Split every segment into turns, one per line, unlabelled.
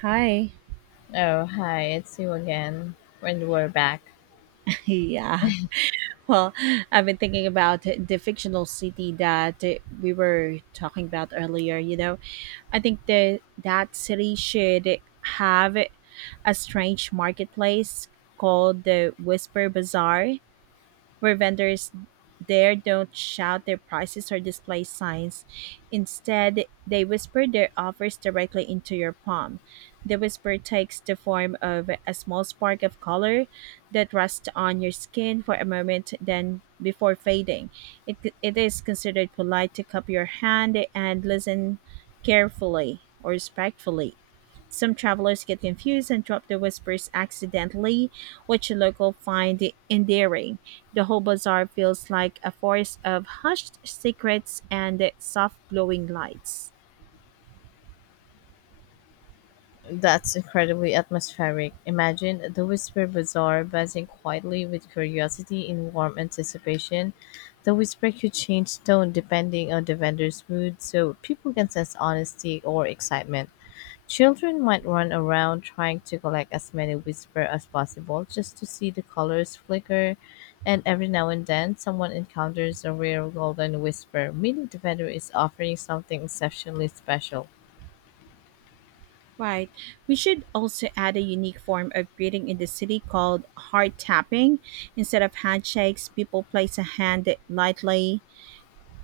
Hi.
Oh, hi, it's you again. When we're back.
Yeah. Well, I've been thinking about the fictional city that we were talking about earlier. I think the that city should have a strange marketplace called the Whisper Bazaar, where vendors there don't shout their prices or display signs. Instead, they whisper their offers directly into your palm. The whisper takes the form of a small spark of color that rests on your skin for a moment, then before fading. It, it is considered polite to cup your hand and listen carefully or respectfully. Some travelers get confused and drop the whispers accidentally, which locals find endearing. The whole bazaar feels like a forest of hushed secrets and soft glowing lights.
That's incredibly atmospheric. Imagine the Whisper Bazaar buzzing quietly with curiosity in warm anticipation. The whisper could change tone depending on the vendor's mood, so people can sense honesty or excitement. Children might run around trying to collect as many whispers as possible just to see the colors flicker, and every now and then someone encounters a rare golden whisper, meaning the vendor is offering something exceptionally special.
Right. We should also add a unique form of greeting in the city called heart tapping. Instead of handshakes, people place a hand lightly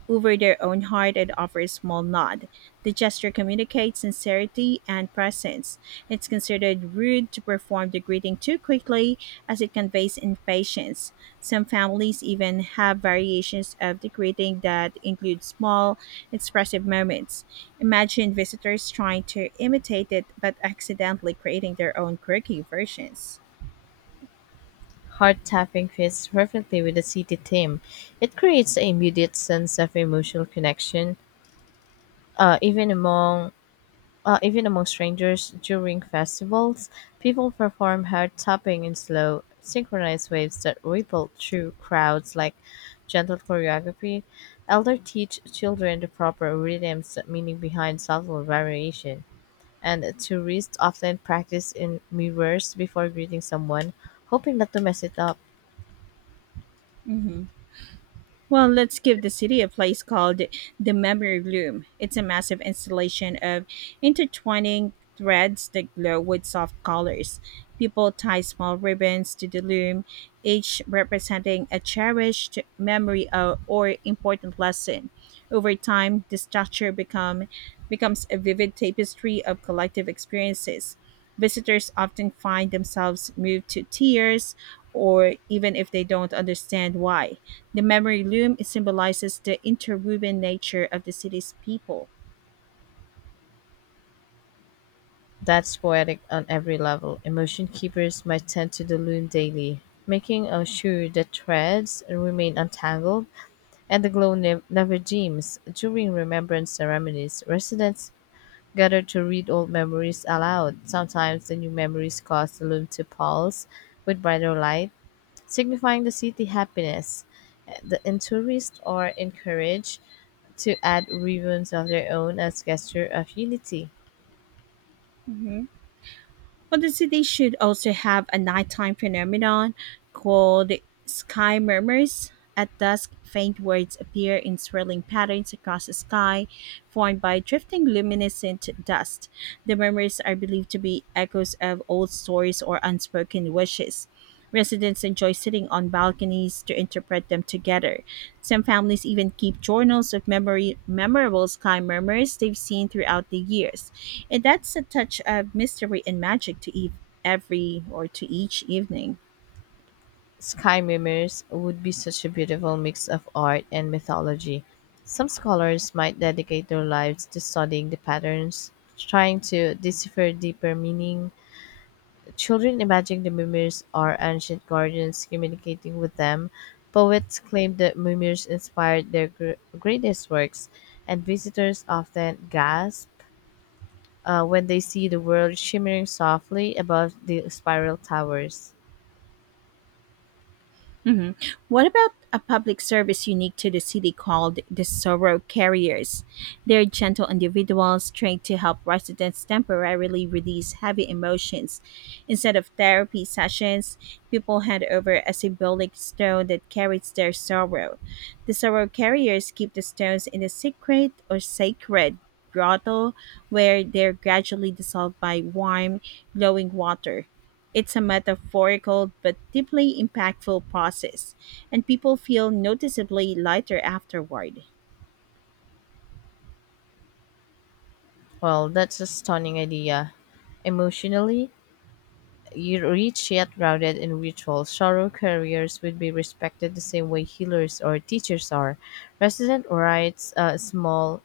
over their own heart and offer a small nod. The gesture communicates sincerity and presence. It's considered rude to perform the greeting too quickly, as it conveys impatience. Some families even have variations of the greeting that include small, expressive moments. Imagine visitors trying to imitate it but accidentally creating their own quirky versions.
Heart tapping fits perfectly with the city theme. It creates an immediate sense of emotional connection, uh, even among even among strangers during festivals, people perform heart tapping in slow, synchronized waves that ripple through crowds like gentle choreography. Elder teach children the proper rhythms, meaning behind subtle variation. And tourists often practice in mirrors before greeting someone, hoping not to mess it up.
Mhm. Well, let's give the city a place called the Memory Loom. It's a massive installation of intertwining threads that glow with soft colors. People tie small ribbons to the loom, each representing a cherished memory or important lesson. Over time, the structure becomes a vivid tapestry of collective experiences. Visitors often find themselves moved to tears, or even if they don't understand why. The memory loom symbolizes the interwoven nature of the city's people.
That's poetic on every level. Emotion keepers might tend to the loon daily, making sure the threads remain untangled and the glow never dims. During remembrance ceremonies, residents gather to read old memories aloud. Sometimes the new memories cause the loom to pulse with brighter light, signifying the city happiness. The and tourists are encouraged to add ribbons of their own as gesture of unity.
Mhm. Well, the city should also have a nighttime phenomenon called sky murmurs. At dusk, faint words appear in swirling patterns across the sky, formed by drifting luminescent dust. The murmurs are believed to be echoes of old stories or unspoken wishes. Residents enjoy sitting on balconies to interpret them together. Some families even keep journals of memorable sky murmurs they've seen throughout the years, and that's a touch of mystery and magic to eve every or to each evening.
Sky Mirrors would be such a beautiful mix of art and mythology. Some scholars might dedicate their lives to studying the patterns, trying to decipher deeper meaning. Children imagine the mirrors are ancient guardians communicating with them. Poets claim that mirrors inspired their greatest works, and visitors often gasp when they see the world shimmering softly above the spiral towers.
Hmm. What about a public service unique to the city called the Sorrow Carriers? They're gentle individuals trained to help residents temporarily release heavy emotions. Instead of therapy sessions, people hand over a symbolic stone that carries their sorrow. The Sorrow Carriers keep the stones in a secret or sacred grotto, where they're gradually dissolved by warm, glowing water. It's a metaphorical but deeply impactful process, and people feel noticeably lighter afterward.
Well, that's a stunning idea. Emotionally, you rich yet grounded in ritual. Sorrow carriers would be respected the same way healers or teachers are. Resident writes small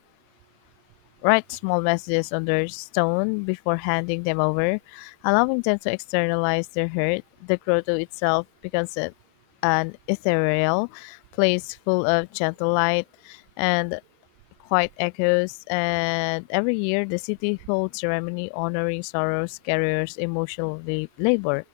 write small messages on their stone before handing them over, allowing them to externalize their hurt. The grotto itself becomes an ethereal place full of gentle light and quiet echoes, and every year the city holds ceremony honoring Sorrow's carrier's emotional labor.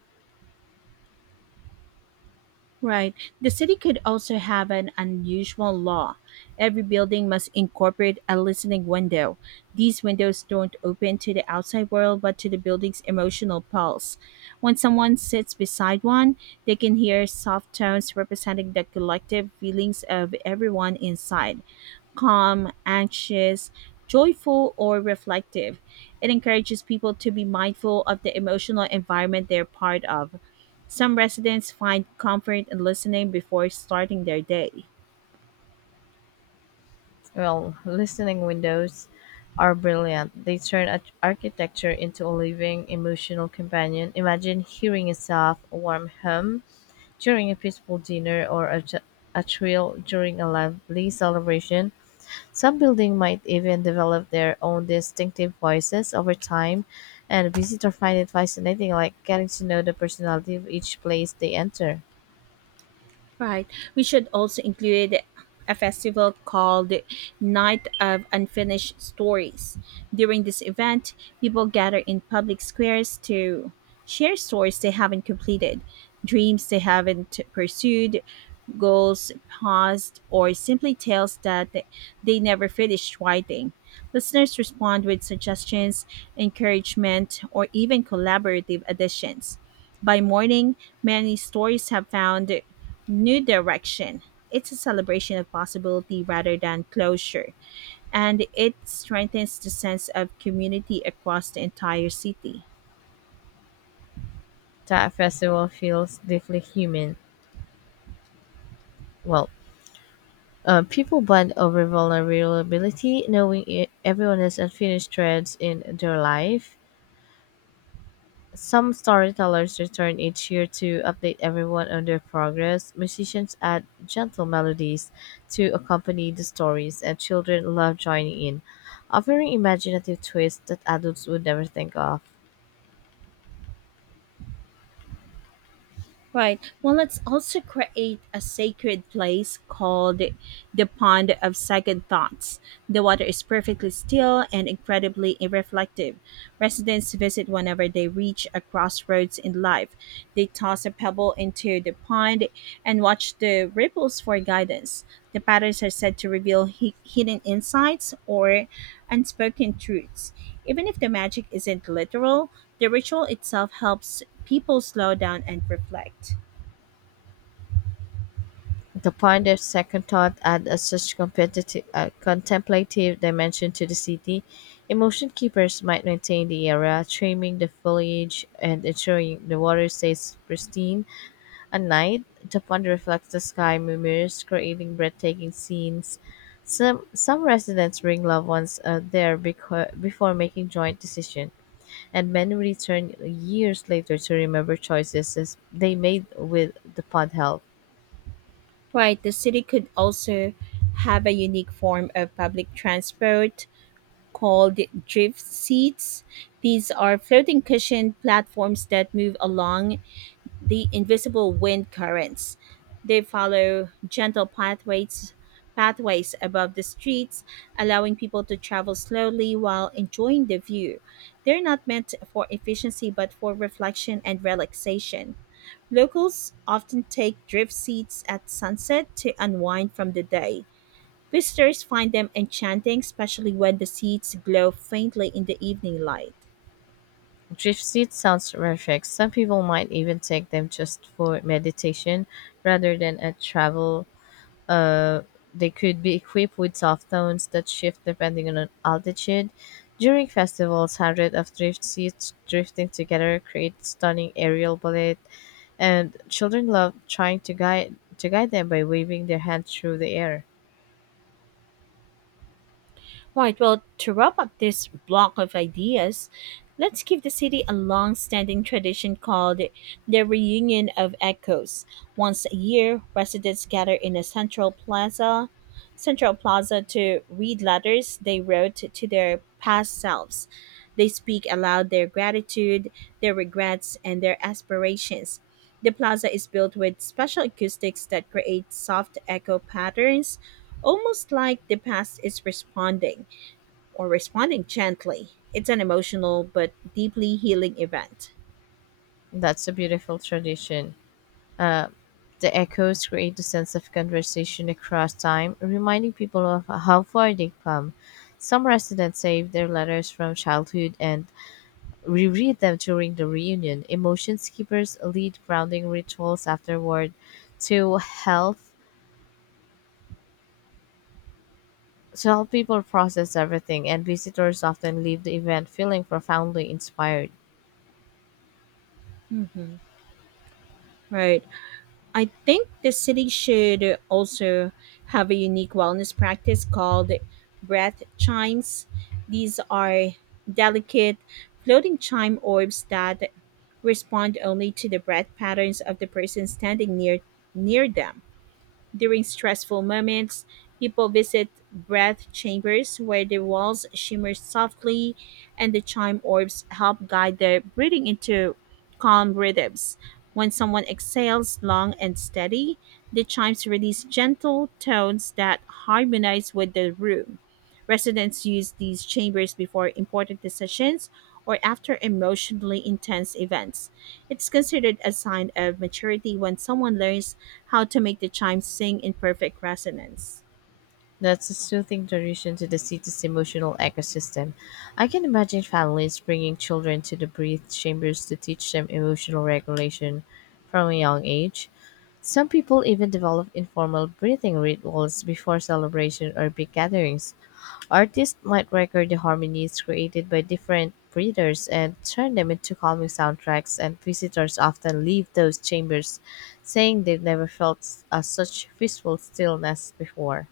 Right. The city could also have an unusual law. Every building must incorporate a listening window. These windows don't open to the outside world but to the building's emotional pulse. When someone sits beside one, they can hear soft tones representing the collective feelings of everyone inside: calm, anxious, joyful, or reflective. It encourages people to be mindful of the emotional environment they're part of. Some residents find comfort in listening before starting their day.
Well, listening windows are brilliant. They turn architecture into a living, emotional companion. Imagine hearing a soft, warm hum during a peaceful dinner or a trill during a lively celebration. Some buildings might even develop their own distinctive voices over time, and a visitor find it fascinating, like getting to know the personality of each place they enter.
Right. We should also include a festival called Night of Unfinished Stories. During this event, people gather in public squares to share stories they haven't completed, dreams they haven't pursued, goals paused, or simply tales that they never finished writing. Listeners respond with suggestions, encouragement, or even collaborative additions. By morning, many stories have found New Direction. It's a celebration of possibility rather than closure, and it strengthens the sense of community across the entire city.
That festival feels deeply human. Well, people bond over vulnerability, knowing everyone has unfinished threads in their life. Some storytellers return each year to update everyone on their progress. Musicians add gentle melodies to accompany the stories, and children love joining in, offering imaginative twists that adults would never think of.
Right. Well, let's also create a sacred place called the Pond of Second Thoughts. The water is perfectly still and incredibly reflective. Residents visit whenever they reach a crossroads in life. They toss a pebble into the pond and watch the ripples for guidance. The patterns are said to reveal hidden insights or unspoken truths. Even if the magic isn't literal, the ritual itself helps people slow down and reflect.
The pundits, second thought, add a such competitive, contemplative dimension to the city. Emotion keepers might maintain the area, trimming the foliage and ensuring the water stays pristine. At night, the pond reflects the sky mirrors, creating breathtaking scenes. Some residents bring loved ones there before making joint decisions, and many return years later to remember choices as they made with the pond help.
Right, the city could also have a unique form of public transport called drift seats. These are floating cushioned platforms that move along the invisible wind currents. They follow gentle pathways above the streets, allowing people to travel slowly while enjoying the view. They're not meant for efficiency but for reflection and relaxation. Locals often take drift seats at sunset to unwind from the day. Visitors find them enchanting, especially when the seats glow faintly in the evening light.
Drift seats sounds perfect. Some people might even take them just for meditation rather than a travel Uh, they could be equipped with soft tones that shift depending on altitude. During festivals, hundreds of drift seats drifting together create stunning aerial ballet, and children love trying to guide them by waving their hands through the air.
Right. Well, to wrap up this block of ideas, let's give the city a long standing tradition called the Reunion of Echoes. Once a year, residents gather in a Central Plaza to read letters they wrote to their past selves. They speak aloud their gratitude, their regrets, and their aspirations. The plaza is built with special acoustics that create soft echo patterns, almost like the past is responding gently. It's an emotional but deeply healing event.
That's a beautiful tradition. Uh, the echoes create a sense of conversation across time, reminding people of how far they've come. Some residents save their letters from childhood and reread them during the reunion. Emotion Skippers lead grounding rituals afterward to help to help people process everything, and visitors often leave the event feeling profoundly inspired.
Hmm. Right. I think the city should also have a unique wellness practice called breath chimes. These are delicate floating chime orbs that respond only to the breath patterns of the person standing near them. During stressful moments, people visit breath chambers where the walls shimmer softly and the chime orbs help guide their breathing into calm rhythms. When someone exhales long and steady, the chimes release gentle tones that harmonize with the room. Residents use these chambers before important decisions or after emotionally intense events. It's considered a sign of maturity when someone learns how to make the chimes sing in perfect resonance.
That's a soothing tradition to the city's emotional ecosystem. I can imagine families bringing children to the breath chambers to teach them emotional regulation from a young age. Some people even develop informal breathing rituals before celebration or big gatherings. Artists might record the harmonies created by different breeders and turn them into calming soundtracks, and visitors often leave those chambers saying they've never felt such peaceful stillness before.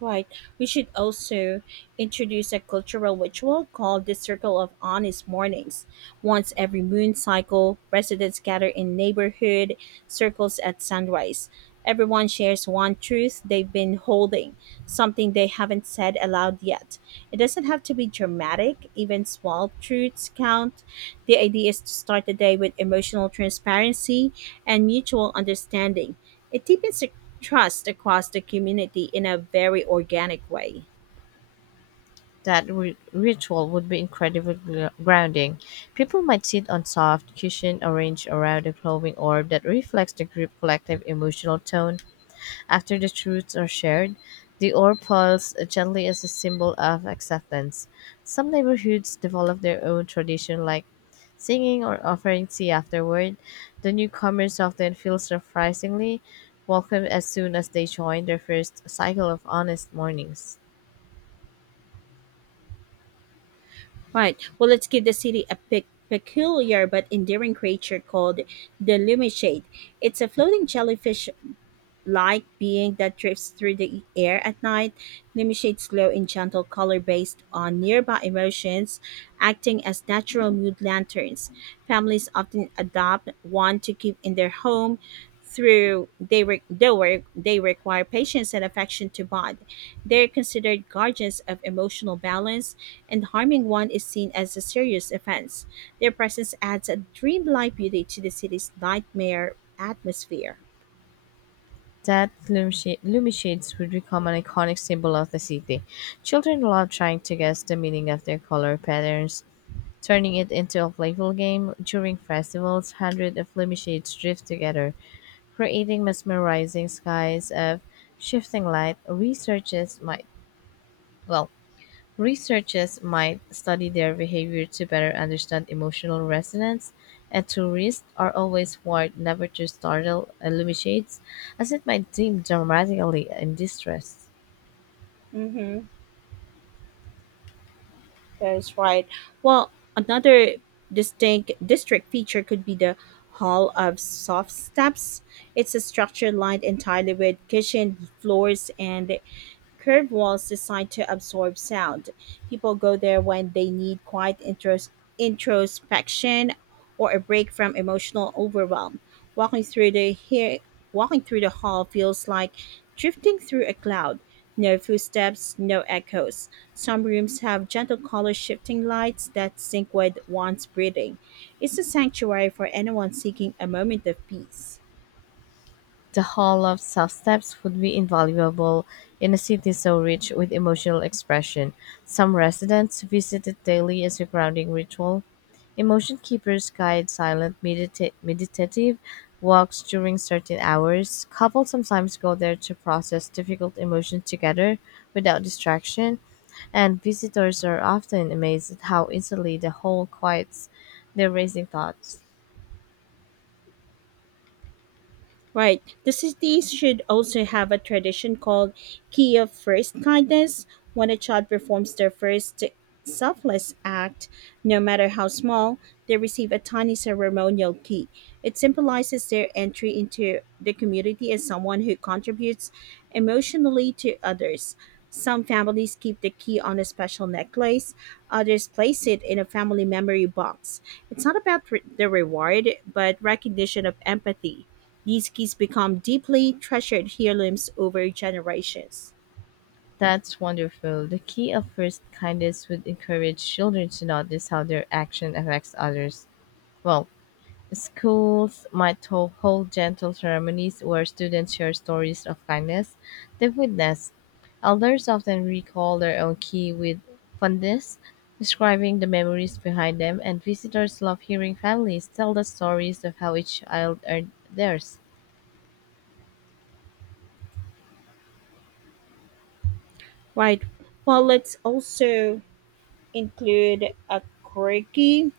Right. We should also introduce a cultural ritual called the Circle of Honest Mornings. Once every moon cycle, residents gather in neighborhood circles at sunrise. Everyone shares one truth they've been holding, something they haven't said aloud yet. It doesn't have to be dramatic, even small truths count. The idea is to start the day with emotional transparency and mutual understanding. It deepens the trust across the community in a very organic way.
That ritual would be incredibly grounding. People might sit on soft cushion arranged around a glowing orb that reflects the group collective emotional tone. After the truths are shared, the ore boils gently as a symbol of acceptance. Some neighborhoods develop their own tradition like singing or offering tea afterward. The newcomers often feel surprisingly welcome as soon as they join their first cycle of honest mornings.
Right. Well, let's give the city a peculiar but endearing creature called the Lumishade. It's a floating jellyfish like being that drifts through the air at night. Lumi shades glow in gentle color based on nearby emotions, acting as natural mood lanterns. Families often adopt one to keep in their home, through they re- they work they require patience and affection to bond. They're considered guardians of emotional balance, and harming one is seen as a serious offense. Their presence adds a dreamlike beauty to the city's nightmare atmosphere.
That loomy shades would become an iconic symbol of the city. Children love trying to guess the meaning of their color patterns turning it into a playful game. During festivals, hundreds of lampshades drift together, creating mesmerizing skies of shifting light. Well, Researchers might study their behavior to better understand emotional resonance, and tourists are always warned never to startle lampshades, as it might dim dramatically in distress.
Mm-hmm. That's right. Well, another distinct district feature could be the Hall of Soft Steps. It's a structure lined entirely with cushioned floors and Curved walls designed to absorb sound. People go there when they need quiet introspection or a break from emotional overwhelm. Walking through the he- Walking through the hall feels like drifting through a cloud. No footsteps, no echoes. Some rooms have gentle color shifting lights that sync with one's breathing. It's a sanctuary for anyone seeking a moment of peace.
The Hall of such steps would be invaluable in a city so rich with emotional expression. Some residents visit it daily as a grounding ritual. Emotion keepers guide silent meditative walks during certain hours. Couples sometimes go there to process difficult emotions together without distraction, and visitors are often amazed at how easily the hall quiets their racing thoughts.
Right. The cities should also have a tradition called Key of First Kindness. When a child performs their first selfless act, no matter how small, they receive a tiny ceremonial key. It symbolizes their entry into the community as someone who contributes emotionally to others. Some families keep the key on a special necklace, others place it in a family memory box. It's not about the reward, but recognition of empathy. These keys become deeply treasured heirlooms over generations.
That's wonderful. The key of first kindness would encourage children to notice how their action affects others. Well, schools might hold gentle ceremonies where students share stories of kindness they've witnessed. Elders often recall their own key with fondness, describing the memories behind them, and visitors love hearing families tell the stories of how each child earned theirs.
Right. Well, let's also include a quirky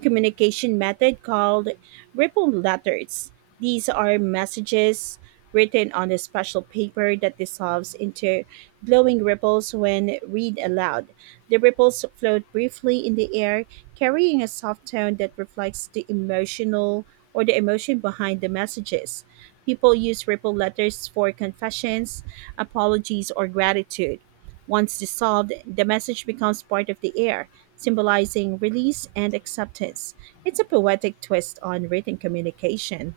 communication method called ripple letters. These are messages written on a special paper that dissolves into glowing ripples when read aloud. The ripples float briefly in the air, carrying a soft tone that reflects the emotion behind the messages. People use ripple letters for confessions, apologies, or gratitude. Once dissolved, the message becomes part of the air, symbolizing release and acceptance. It's a poetic twist on written communication.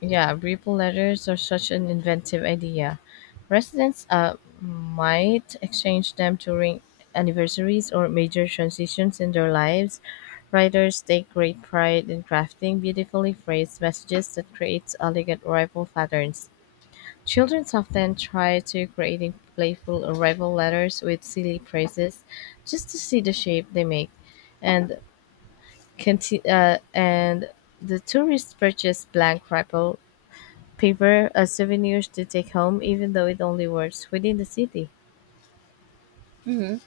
Yeah, Breville letters are such an inventive idea. Residents might exchange them during anniversaries or major transitions in their lives. Writers take great pride in crafting beautifully phrased messages that create elegant rival patterns. Children often try to creating playful arrival letters with silly phrases just to see the shape they make. And and the tourists purchase blank ripple paper as souvenirs to take home, even though it only works within the city.
Mhm.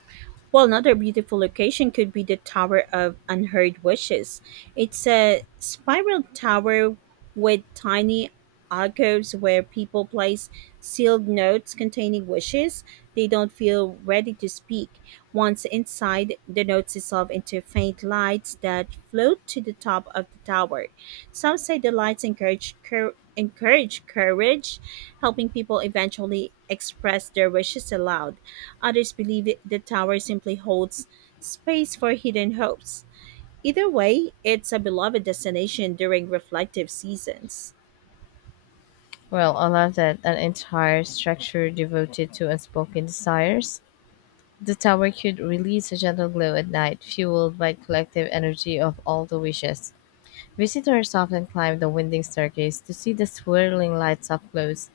Well, another beautiful location could be the Tower of Unheard Wishes. It's a spiral tower with tiny alcoves where people place sealed notes containing wishes they don't feel ready to speak. Once inside, the notes dissolve into faint lights that float to the top of the tower. Some say the lights encourage courage, helping people eventually express their wishes aloud. Others the tower simply holds space for hidden hopes. Either way, it's a beloved destination during reflective seasons.
Well, I love that an entire structure devoted to unspoken desires. The tower could release a gentle glow at night, fueled by collective energy of all the wishes. Visitors often climb the winding staircase to see the swirling lights up close.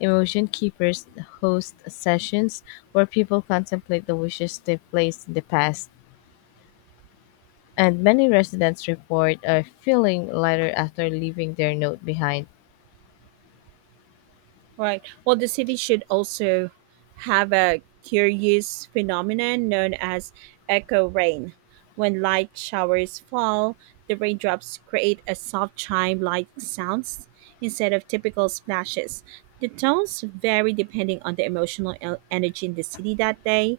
Emotion keepers host sessions where people contemplate the wishes they've placed in the past, and many residents report a feeling lighter after leaving their note behind.
Right. Well, the city should also have a curious phenomenon known as echo rain. When light showers fall, the raindrops create a soft chime like sounds instead of typical splashes. The tones vary depending on the emotional energy in the city that day.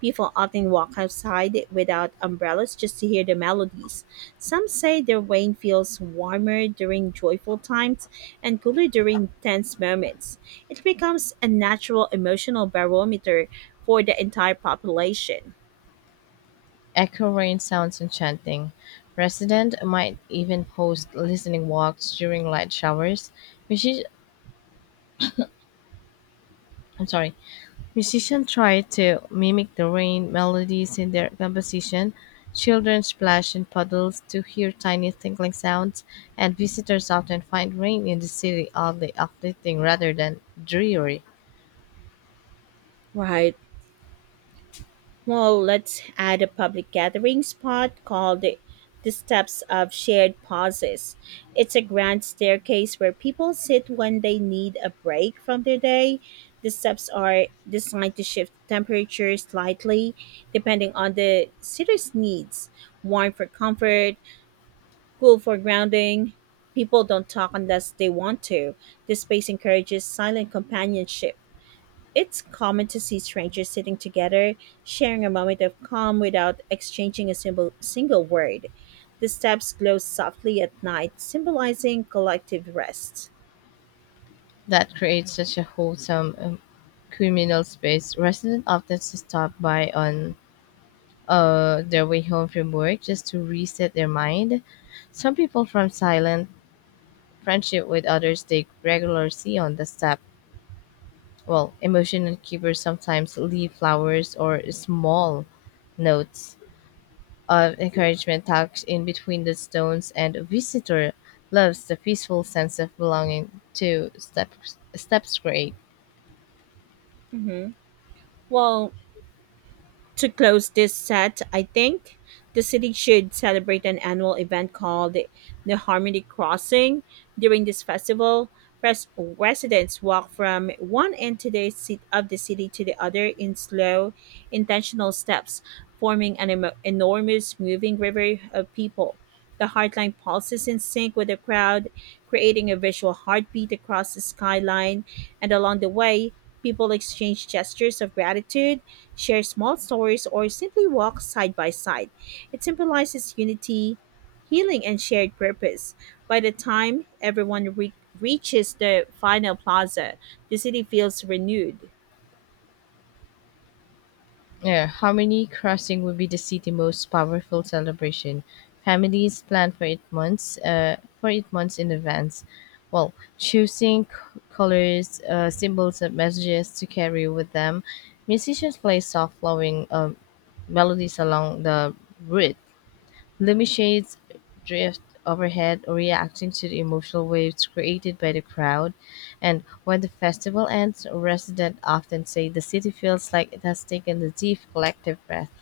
People often walk outside without umbrellas just to hear the melodies. Some say the rain feels warmer during joyful times and cooler during tense moments. It becomes a natural emotional barometer for the entire population.
Echo rain sounds enchanting. Residents might even host listening walks during light showers. Music- I'm sorry. Musicians try to mimic the rain melodies in their composition. Children splash in puddles to hear tiny tinkling sounds, and visitors often find rain in the city oddly uplifting rather than dreary.
Right. Well, let's add a public gathering spot called the Steps of Shared Pauses. It's a grand staircase where people sit when they need a break from their day. The steps are designed to shift temperature slightly depending on the sitter's needs, warm for comfort, cool for grounding. People don't talk unless they want to. This space encourages silent companionship. It's common to see strangers sitting together, sharing a moment of calm without exchanging a simple, single word. The steps glow softly at night, symbolizing collective rest.
That creates such a wholesome communal space. Residents often stop by on their way home from work just to reset their mind. Some people from silent friendship with others they regularly see on the step. Well, emotional keepers sometimes leave flowers or small notes of encouragement tucked in between the stones, and a visitor loves the peaceful sense of belonging to steps create.
hmm Well, to close this set, I think the city should celebrate an annual event called the Harmony Crossing. During this festival, residents walk from one end to the seat of the city to the other in slow, intentional steps, forming an enormous moving river of people. The heartline pulses in sync with the crowd, creating a visual heartbeat across the skyline, and along the way, people exchange gestures of gratitude, share small stories, or simply walk side by side. It symbolizes unity, healing, and shared purpose. By the time everyone reaches the final plaza, the city feels renewed.
Yeah, Harmony Crossing will be the city's most powerful celebration. Families plan for for 8 months in advance. Well, choosing colors, symbols, and messages to carry with them. Musicians play soft flowing melodies along the route. Lumishades drift overhead, reacting to the emotional waves created by the crowd. And when the festival ends, residents often say the city feels like it has taken a deep collective breath.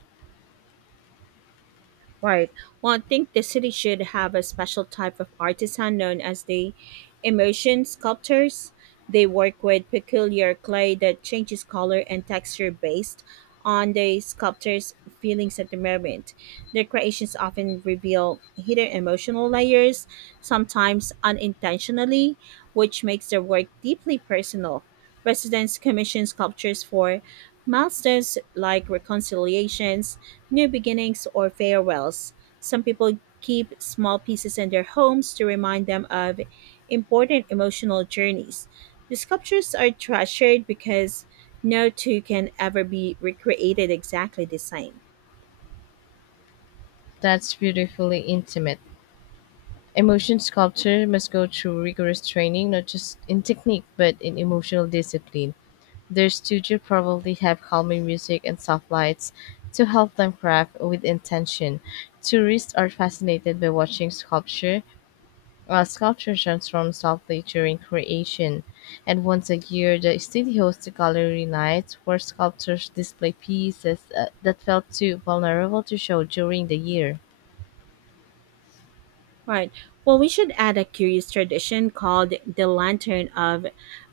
Right. Well, I think the city should have a special type of artisan known as the immersion sculptors. They work with peculiar clay that changes color and texture based on the sculptor's feelings at the moment. Their creations often reveal hidden emotional layers, sometimes unintentionally, which makes their work deeply personal. Residents commission sculptures for milestones like reconciliations, new beginnings, or farewells. Some people keep small pieces in their homes to remind them of important emotional journeys. The sculptures are treasured because no two can ever be recreated exactly the same.
That's beautifully intimate. Emotion sculpture must go through rigorous training, not just in technique, but in emotional discipline. Their studio probably have calming music and soft lights to help them craft with intention. Tourists are fascinated by watching sculpture transforms softly during creation, and once a year, the city hosts gallery nights where sculptors display pieces that felt too vulnerable to show during the year.
Right. Well, we should add a curious tradition called the lantern of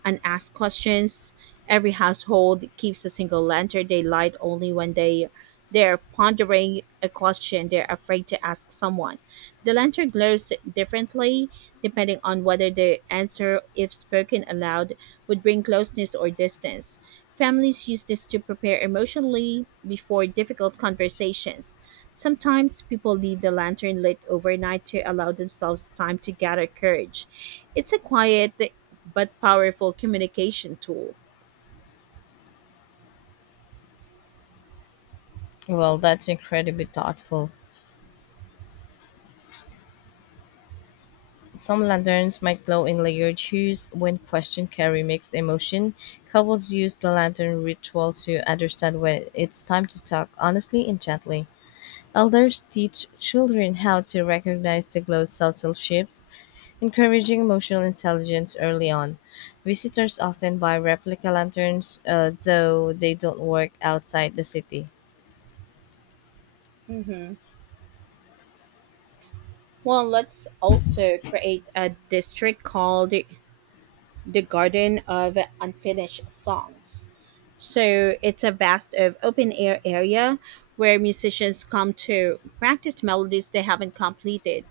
unasked questions. Every household keeps a single lantern they light only when they're pondering a question they're afraid to ask someone. The lantern glows differently depending on whether the answer, if spoken aloud, would bring closeness or distance. Families use this to prepare emotionally before difficult conversations. Sometimes people leave the lantern lit overnight to allow themselves time to gather courage. It's a quiet but powerful communication tool.
Well, that's incredibly thoughtful. Some lanterns might glow in layered hues when question carry mixed emotion. Couples use the lantern ritual to understand when it's time to talk honestly and gently. Elders teach children how to recognize the glow's subtle shifts encouraging emotional intelligence early on. Visitors often buy replica lanterns, though they don't work outside the city.
hmm Well, let's also create a district called the Garden of Unfinished Songs. So it's a vast of open air area where musicians come to practice melodies they haven't completed.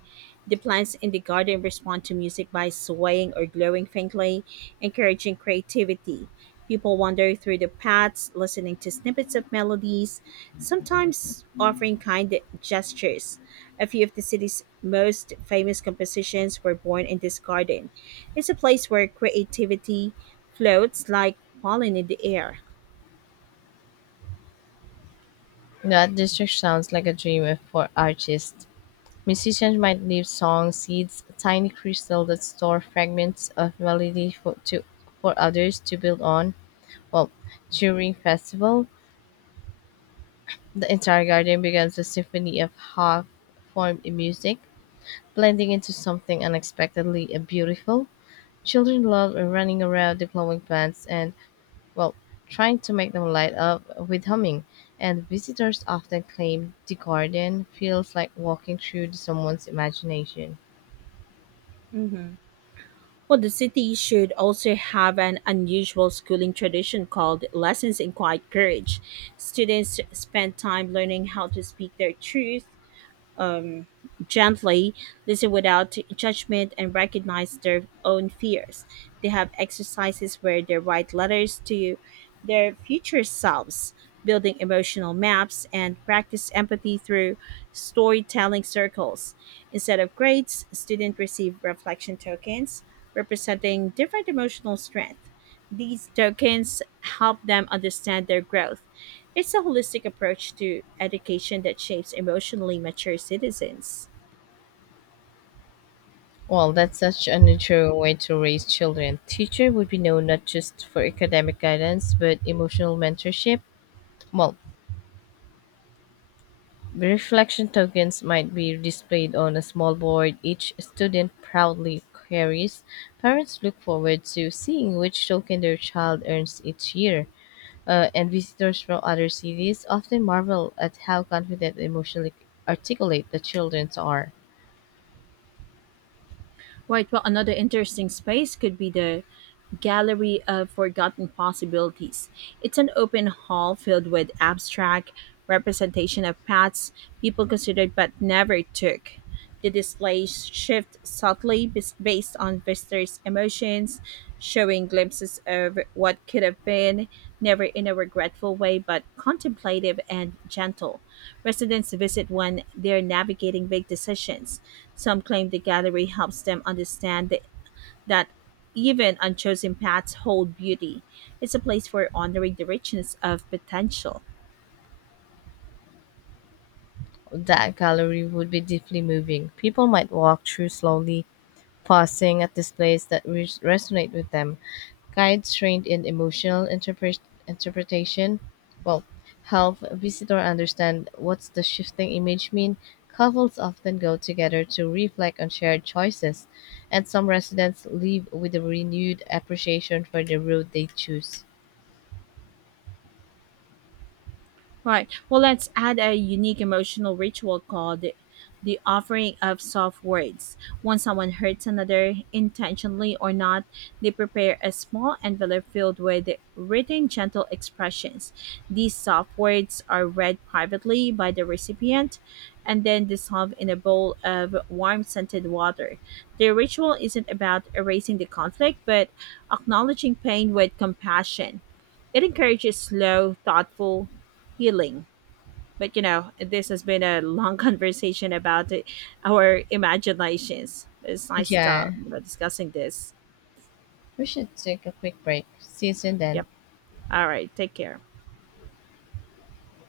The plants in the garden respond to music by swaying or glowing faintly, encouraging creativity. People wander through the paths, listening to snippets of melodies, sometimes offering kind gestures. A few of the city's most famous compositions were born in this garden. It's a place where creativity floats like pollen in the air.
That district sounds like a dream if for artists. Musicians might leave song seeds, tiny crystals that store fragments of melody for others to build on. Well, during festival, the entire garden becomes a symphony of half-formed music, blending into something unexpectedly beautiful. Children love running around deploying plants and, well, trying to make them light up with humming, and visitors often claim the garden feels like walking through someone's imagination.
Well, the city should also have an unusual schooling tradition called Lessons in Quiet Courage. Students spend time learning how to speak their truth, gently, listen without judgment, and recognize their own fears. They have exercises where they write letters to their future selves, building emotional maps, and practice empathy through storytelling circles. Instead of grades, students receive reflection tokens representing different emotional strength. These tokens help them understand their growth. It's a holistic approach to education that shapes emotionally mature citizens.
Well, that's such a natural way to raise children. Teacher would be known not just for academic guidance, but emotional mentorship. Well, reflection tokens might be displayed on a small board each student proudly carries. Parents look forward to seeing which token their child earns each year, and visitors from other cities often marvel at how confident and emotionally articulate the children are.
Right. Well, another interesting space could be the Gallery of Forgotten Possibilities. It's an open hall filled with abstract representation of paths people considered but never took. The displays shift subtly based on visitors' emotions, showing glimpses of what could have been, never in a regretful way, but contemplative and gentle. Residents visit when they're navigating big decisions. Some claim the gallery helps them understand the that even unchosen paths hold beauty. It's a place for honoring the richness of potential.
That gallery would be deeply moving. People might walk through slowly, pausing at displays that resonate with them. Guides trained in emotional interpretation well, help visitor understand what's the shifting image mean. Couples often go together to reflect on shared choices, and some residents leave with a renewed appreciation for the road they choose.
Right. Well, let's add a unique emotional ritual called the offering of soft words. When someone hurts another, intentionally or not, they prepare a small envelope filled with written gentle expressions. These soft words are read privately by the recipient and then dissolved in a bowl of warm scented water. The ritual isn't about erasing the conflict, but acknowledging pain with compassion. It encourages slow, thoughtful, healing. But you know, this has been a long conversation about it, our imaginations. It's nice to,
Yeah,
discussing this.
we should take a quick break. See you soon then.
Yep. All right. Take care.